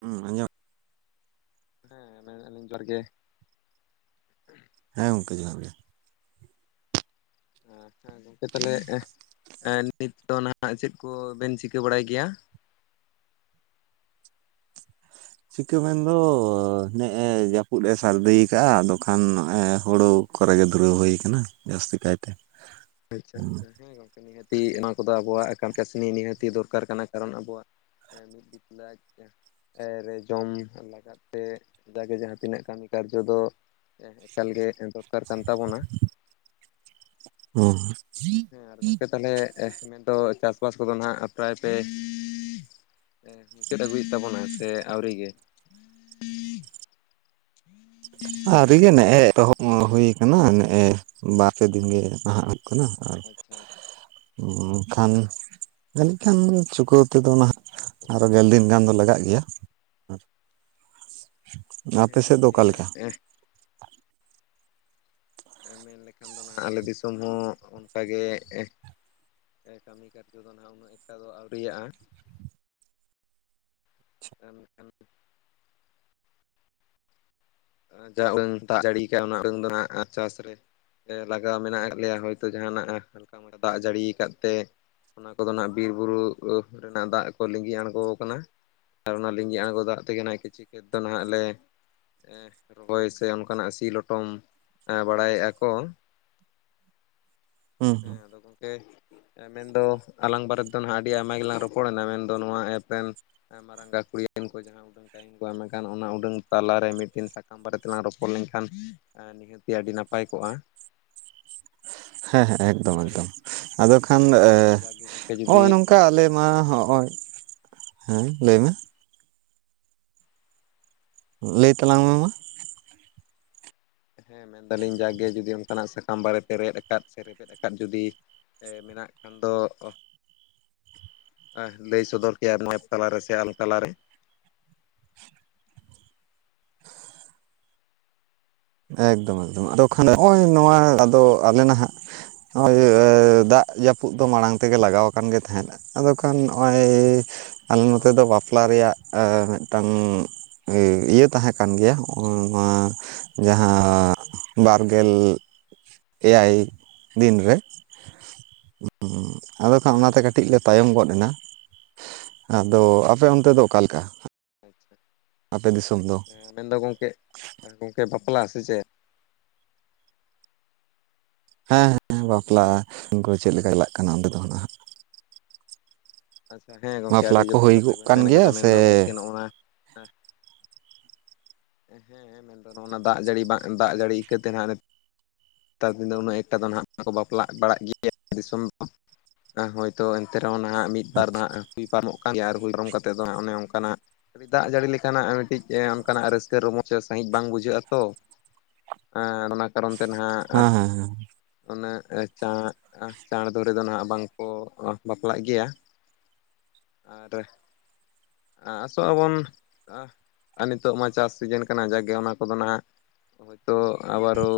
ᱦᱩᱸ ᱟᱡᱚᱢ ᱦᱮᱸ ᱢᱮᱱᱮᱫᱼᱟ ᱞᱤᱧ ᱡᱚᱦᱟᱨ ᱜᱮ ᱦᱮᱸ ᱜᱚᱝᱠᱮ ᱡᱚᱦᱟᱨ ᱜᱮ ᱦᱮᱸ ᱜᱚᱝᱠᱮ ᱛᱟᱦᱞᱮ ᱱᱤᱛ ᱫᱚ ᱱᱟᱦᱟᱜ ᱪᱮᱫ ᱠᱚ ᱵᱮᱱ ᱪᱤᱠᱟᱹ ᱵᱟᱲᱟᱭ ᱜᱮᱭᱟ ᱪᱤᱠᱟᱹ ᱢᱮᱱᱫᱚ ᱱᱮᱜᱼᱮ ᱡᱟᱹᱯᱩᱫᱼᱮ ᱥᱟᱨᱫᱤ ᱟᱠᱟᱜᱼᱟ ᱟᱫᱚ ᱠᱷᱟᱱ ᱱᱚᱜᱼᱚᱭ ᱦᱳᱲᱳ ᱠᱚᱨᱮ ᱜᱮ ᱫᱷᱩᱨᱟᱹᱣ ᱦᱩᱭ ᱠᱟᱱᱟ ᱡᱟᱹᱥᱛᱤ ᱠᱟᱭᱛᱮ ᱟᱪᱪᱷᱟ ᱦᱩᱸ ᱟᱪᱪᱷᱟ ᱦᱮᱸ ᱜᱚᱝ ᱱᱤᱦᱟᱹᱛᱤ ᱚᱱᱟ ᱠᱚᱫᱚ ᱟᱵᱚᱣᱟᱜᱟᱱ ᱠᱟᱹᱢᱤ ᱠᱟᱹᱥᱱᱤ ᱱᱤᱦᱟᱹᱛᱤ ᱫᱚᱨᱠᱟᱨ ᱠᱟᱱᱟ ᱠᱟᱨᱚᱱ ᱟᱵᱚᱣᱟᱜ, ᱮᱸ ᱢᱤᱫ ᱵᱤᱜᱷᱟᱹ ᱠᱩᱞᱟᱹᱜ-ᱟ ᱟᱪᱪᱷᱟ, ᱮᱨᱮ ᱡᱚᱢ ᱧᱩ ᱦᱚᱸ ᱪᱮᱫᱟᱜ ᱥᱮ ᱡᱟᱜᱮ ᱡᱟᱦᱟᱸ ᱛᱤᱱᱟᱹᱜ ᱠᱟᱹᱢᱤ ᱠᱟᱨᱡᱚ ᱫᱚ ᱮᱠᱟᱞᱜᱮ ᱫᱚᱨᱠᱟᱨ ᱠᱟᱱ ᱛᱟᱵᱚᱱᱟ ᱦᱩᱸ ᱦᱮᱸ ᱟᱨ ᱜᱚᱝᱠᱮ ᱛᱟᱦᱞᱮ ᱢᱮᱱᱫᱚ ᱪᱟᱥᱵᱟᱥ ᱠᱚᱫᱚ ᱦᱟᱸᱜ ᱯᱨᱟᱭ ᱯᱮ ᱮᱸᱫ, ᱢᱩᱪᱟᱹᱫ ᱟᱹᱜᱩᱭᱮᱫ ᱛᱟᱵᱚᱱᱟ ᱥᱮ ᱟᱹᱣᱨᱤ ᱜᱮ ᱟᱹᱣᱨᱤ ᱜᱮ ᱱᱮᱜᱼᱮ ᱮᱛᱚᱦᱚᱵ ᱦᱩᱭ ᱠᱟᱱᱟ ᱱᱮᱜᱼᱮ ᱵᱟᱨᱯᱮ ᱫᱤᱱᱜᱮ ᱱᱟᱦᱟᱜ ᱦᱩᱭᱩᱜ ᱠᱟᱱᱟ ᱟᱨ ᱟᱪᱪᱷᱟ ᱟᱪᱪᱷᱟ ᱦᱩᱸ ᱢᱮᱱᱠᱷᱟᱱ ᱡᱟᱹᱱᱤᱡ ᱠᱷᱟᱱ ᱪᱩᱠᱟᱹᱣ ᱛᱮᱫᱚ ᱱᱟᱦᱟᱜ ᱟᱨᱚ ᱜᱮᱞ ᱫᱤᱱ ᱜᱟᱱ ᱫᱚ ᱞᱟᱜᱟᱜ ᱜᱮᱭᱟ ᱻ ᱦᱮᱸ ᱜᱚᱝᱠᱮ ᱢᱮᱱ ᱞᱮᱠᱷᱟᱱ ᱫᱚ ᱱᱟᱦᱟᱜ ᱟᱞᱮ ᱫᱤᱥᱚᱢ ᱦᱚᱸ ᱚᱱᱠᱟᱜᱮ, ᱮᱸ ᱠᱟᱹᱢᱤ ᱠᱟᱹᱢᱤ ᱠᱟᱨᱡᱚ ᱫᱚ ᱱᱟᱦᱟᱜ ᱩᱱᱟᱹᱜ ᱮᱠᱴᱟ ᱫᱚ ᱟᱹᱣᱨᱤᱭᱟᱜᱼᱟ ᱠᱟᱱ ᱠᱟᱱ ᱡᱟ ᱩᱰᱟᱹᱝ ᱫᱟᱜ ᱡᱟᱹᱲᱤᱭ ᱠᱟᱜ-ᱟ ᱚᱱᱟ ᱩᱰᱟᱝ ᱫᱚ ᱱᱟᱜ ᱪᱟᱥ ᱨᱮ ᱞᱟᱜᱟᱣ ᱢᱮᱱᱟᱜ ᱟᱠᱟᱫ ᱞᱮᱭᱟ ᱦᱳᱭᱛᱳ ᱡᱟᱦᱟᱱᱟᱜ ᱦᱟᱞᱠᱟ-ᱢᱟᱞᱠᱟ ᱫᱟᱜ ᱡᱟᱹᱲᱤᱭᱟ ᱟᱠᱟᱫ ᱛᱮ ᱚᱱᱟ ᱠᱚᱫᱚ ᱱᱟᱜ ᱵᱤᱨᱼᱵᱩᱨᱩ ᱨᱮᱱᱟᱜ ᱫᱟᱜ ᱠᱚ ᱞᱤᱸᱜᱤ ᱟᱬᱜᱚ ᱠᱟᱱᱟ ᱟᱨ ᱚᱱᱟ ᱞᱤᱸᱜᱤ ᱟᱬᱜᱚ ᱫᱟᱜ ᱛᱮᱜᱮ ᱦᱟᱜ ᱠᱤᱪᱷᱩ ᱠᱷᱮᱛ ᱫᱚ ᱱᱟᱦᱟᱜ ᱞᱮ ᱮᱸ, ᱨᱚᱦᱚᱭ ᱥᱮ ᱚᱱᱠᱟᱱᱟᱜ ᱥᱤ ᱞᱚᱴᱚᱢ ᱮᱸ ᱵᱟᱲᱟᱭᱮᱜᱼᱟ ᱠᱚ ᱻ ᱦᱮᱸ ᱟᱫᱚ ᱜᱚᱢ ᱢᱮᱱᱫᱚ, ᱢᱮᱱᱫᱚ ᱟᱞᱟᱝ ᱵᱟᱨᱮᱛ ᱫᱚ ᱱᱟᱦᱟᱜ ᱟᱹᱰᱤ ᱟᱭᱢᱟ ᱜᱮᱞᱟᱝ ᱨᱚᱯᱚᱲ ᱮᱱᱟ ᱢᱮᱱᱫᱚ ᱱᱚᱣᱟ ᱮᱯ ᱨᱮᱱ ᱢᱟᱨᱟᱝ ᱜᱟᱹᱠᱩᱲᱤᱭᱮᱱ ᱠᱚ ᱡᱟᱦᱟᱸ ᱩᱰᱟᱹᱝ ᱴᱟᱭᱤᱢ ᱠᱚ ᱮᱢᱟᱠᱟᱱ ᱚᱱᱟ ᱩᱰᱟᱹᱝ ᱛᱟᱞᱟᱨᱮ ᱢᱤᱫ ᱴᱤᱱ ᱥᱟᱠᱟᱢ ᱵᱟᱨᱮ ᱛᱮᱞᱟᱝ ᱨᱚᱯᱚᱲ ᱞᱮᱱᱠᱷᱟᱱ ᱱᱤᱦᱟᱹᱛᱤ ᱟᱹᱰᱤ ᱱᱟᱯᱟᱭ ᱠᱚᱜᱼᱟ ᱦᱮᱸ ᱦᱮᱸ ᱮᱠᱫᱚᱢ ᱟᱨ ᱮᱠᱫᱚᱢ ᱟᱫᱚ ᱠᱷᱟᱱ ᱟᱫᱚ ᱦᱮᱸ ᱡᱟᱜᱮ ᱜᱚᱢᱠᱮ ᱱᱚᱜᱼᱚᱭ ᱡᱩᱫᱤ ᱱᱚᱝᱠᱟ ᱚᱝᱠᱟ ᱟᱞᱮ ᱢᱟ ᱦᱚᱜᱼᱚᱭ, ᱦᱮᱸ ᱞᱟᱹᱭᱢᱮ ᱞᱟᱹᱭ ᱛᱟᱞᱟᱝ ᱢᱮ ᱢᱟ ᱦᱮᱸ ᱢᱮᱱᱫᱟᱞᱤᱧ ᱡᱟᱜᱮ ᱡᱩᱫᱤ ᱚᱱᱠᱟᱱᱟᱜ ᱥᱟᱠᱟᱢ ᱵᱟᱨᱮᱛᱮ ᱨᱮᱮᱫ ᱟᱠᱟᱫ ᱥᱮ ᱨᱮᱵᱮᱫ ᱟᱠᱟᱫ ᱡᱩᱫᱤ ᱢᱮᱱᱟᱜ ᱠᱷᱟᱱ ᱫᱚ ᱞᱟᱹᱭ ᱥᱚᱫᱚᱨ ᱠᱮᱭᱟ ᱱᱚᱣᱟ ᱛᱟᱞᱟ ᱨᱮ ᱥᱮ ᱟᱞ ᱛᱟᱞᱟ ᱨᱮ ᱮᱠᱫᱚᱢ ᱮᱠᱫᱚᱢ ᱟᱫᱚ ᱠᱷᱟᱱ ᱱᱚᱜᱼᱚᱭ ᱱᱚᱣᱟ ᱟᱫᱚ ᱟᱞᱮ ᱱᱟᱦᱟᱜ ᱱᱚᱜᱼᱚᱭ ᱫᱟᱜ ᱡᱟᱹᱯᱩᱫ ᱫᱚ ᱢᱟᱲᱟᱝ ᱛᱮᱜᱮ ᱞᱟᱜᱟᱣ ᱟᱠᱟᱱ ᱜᱮ ᱛᱟᱦᱮᱸᱱᱟ ᱟᱫᱚ ᱠᱷᱟᱱ ᱱᱚᱜᱼᱚᱭ ᱟᱞᱮ ᱱᱚᱛᱮ ᱦᱳᱭ ᱫᱚ ᱵᱟᱯᱞᱟ ᱵᱟᱯᱞᱟ ᱨᱮᱭᱟᱜ ᱢᱤᱫᱴᱟᱝ ᱤᱭᱟᱹ ᱛᱟᱦᱮᱸ ᱠᱟᱱ ᱜᱮᱭᱟ ᱱᱚᱣᱟ ᱡᱟᱦᱟᱸ ᱵᱟᱨᱜᱮᱞ ᱮᱭᱟᱭ ᱫᱤᱱ ᱨᱮ ᱟᱫᱚ ᱠᱷᱟᱱ ᱦᱩᱸ ᱚᱱᱟᱛᱮ ᱠᱟᱹᱴᱤᱡ ᱠᱟᱹᱴᱤᱡ ᱞᱮ ᱛᱟᱭᱚᱢ ᱜᱚᱫ ᱮᱱᱟ᱾ ᱟᱫᱚ ᱟᱯᱮ ᱚᱱᱛᱮ ᱟᱪᱪᱷᱟ ᱫᱚ ᱚᱠᱟᱞᱮᱠᱟ? [unintelligible] ᱟᱯᱮ ᱫᱤᱥᱚᱢ ᱫᱚ ᱢᱮᱱᱫᱚ ᱜᱚᱝᱠᱮ ᱜᱚᱝᱠᱮ ᱵᱟᱯᱞᱟ ᱥᱮ ᱪᱮᱫ? ᱦᱮᱸ ᱦᱮᱸ ᱵᱟᱯᱞᱟ ᱠᱚ ᱪᱮᱫ ᱞᱮᱠᱟ ᱪᱟᱞᱟᱜ ᱠᱟᱱᱟ ᱚᱸᱱᱛᱮ ᱠᱚᱦᱚᱸ? ᱟᱪᱪᱷᱟ ᱦᱮᱸ ᱜᱚᱢᱠᱮ ᱵᱟᱯᱞᱟ ᱟᱹᱰᱤ ᱠᱚ ᱡᱚᱛᱷᱟᱛ ᱠᱟᱛᱷᱟ ᱦᱩᱭᱩᱜ ᱜᱮᱵᱮᱱ ᱠᱟᱱ ᱢᱮᱱ ᱠᱟᱫᱟ ᱜᱮᱭᱟ ᱥᱮ ᱢᱮᱱᱫᱚ ᱜᱚᱝᱠᱮ ᱱᱚᱜᱼᱚᱭ ᱱᱟ ᱦᱮᱸ ᱦᱮᱸ ᱢᱮᱱᱫᱚ ᱱᱚᱜᱼᱚᱭ ᱱᱟᱜ ᱫᱟᱜ ᱡᱟᱹᱲᱤ ᱵᱟᱝ ᱫᱟᱜ ᱡᱟᱹᱲᱤ ᱠᱟᱹᱛᱮ ᱱᱟᱜ ᱱᱮᱛᱟᱨ ᱫᱤᱱ ᱫᱚ ᱩᱱᱟᱹᱜ ᱮᱠᱴᱟ ᱫᱚ ᱱᱟᱦᱟᱜ ᱵᱟᱠᱚ ᱵᱟᱯᱞᱟᱜ ᱵᱟᱲᱟᱜ ᱜᱮᱭᱟ᱾ ᱫᱤᱥᱚᱢ ᱫᱚ ᱦᱳᱭᱛᱚ ᱮᱱᱛᱮ ᱨᱮᱦᱚᱸ ᱱᱟᱦᱟᱜ ᱢᱤᱫ ᱵᱟᱨ ᱟᱪᱪᱷᱟ ᱦᱟᱸᱜ ᱦᱩᱭ ᱯᱟᱨᱚᱢᱚᱜ ᱠᱟᱱ ᱜᱮᱭᱟ ᱟᱨ ᱦᱩᱭ ᱯᱟᱨᱚᱢ ᱠᱟᱛᱮᱫ ᱫᱚᱜ ᱚᱱᱮ ᱚᱱᱠᱟᱱᱟᱜ ᱫᱟᱜ ᱡᱟᱹᱲᱤ ᱞᱮᱠᱟᱱᱟᱜ ᱢᱤᱫᱴᱤᱡ ᱚᱱᱠᱟᱱᱟᱜ ᱨᱟᱹᱥᱠᱟᱹ ᱛᱮ ᱨᱚᱢᱚᱡᱽ ᱮ ᱥᱟᱺᱦᱤᱡ ᱵᱟᱝ ᱵᱩᱡᱷᱟᱹᱜᱼᱟ ᱛᱚ᱾ ᱟᱨ ᱚᱱᱟ ᱠᱟᱨᱚᱱ ᱛᱮ ᱱᱟᱦᱟᱜ ᱦᱮᱸ ᱦᱮᱸ ᱩᱱᱟᱹᱜ ᱪᱟᱬ ᱪᱟᱬ ᱫᱷᱚᱨᱮ ᱫᱚ ᱱᱟᱦᱟᱜ ᱵᱟᱝᱠᱚ ᱵᱟᱯᱞᱟᱜ ᱜᱮᱭᱟ᱾ ᱟᱨ ᱟᱥᱚᱜ ᱟᱵᱚᱱ ᱟᱨ ᱱᱤᱛᱚᱜ ᱢᱟ ᱪᱟᱥ ᱥᱤᱡᱮᱱ ᱠᱟᱱᱟ ᱡᱟᱜᱮ ᱚᱱᱟ ᱠᱚᱫᱚ ᱱᱟᱦᱟᱜ ᱦᱳᱭᱛᱳ ᱟᱵᱟᱨᱚ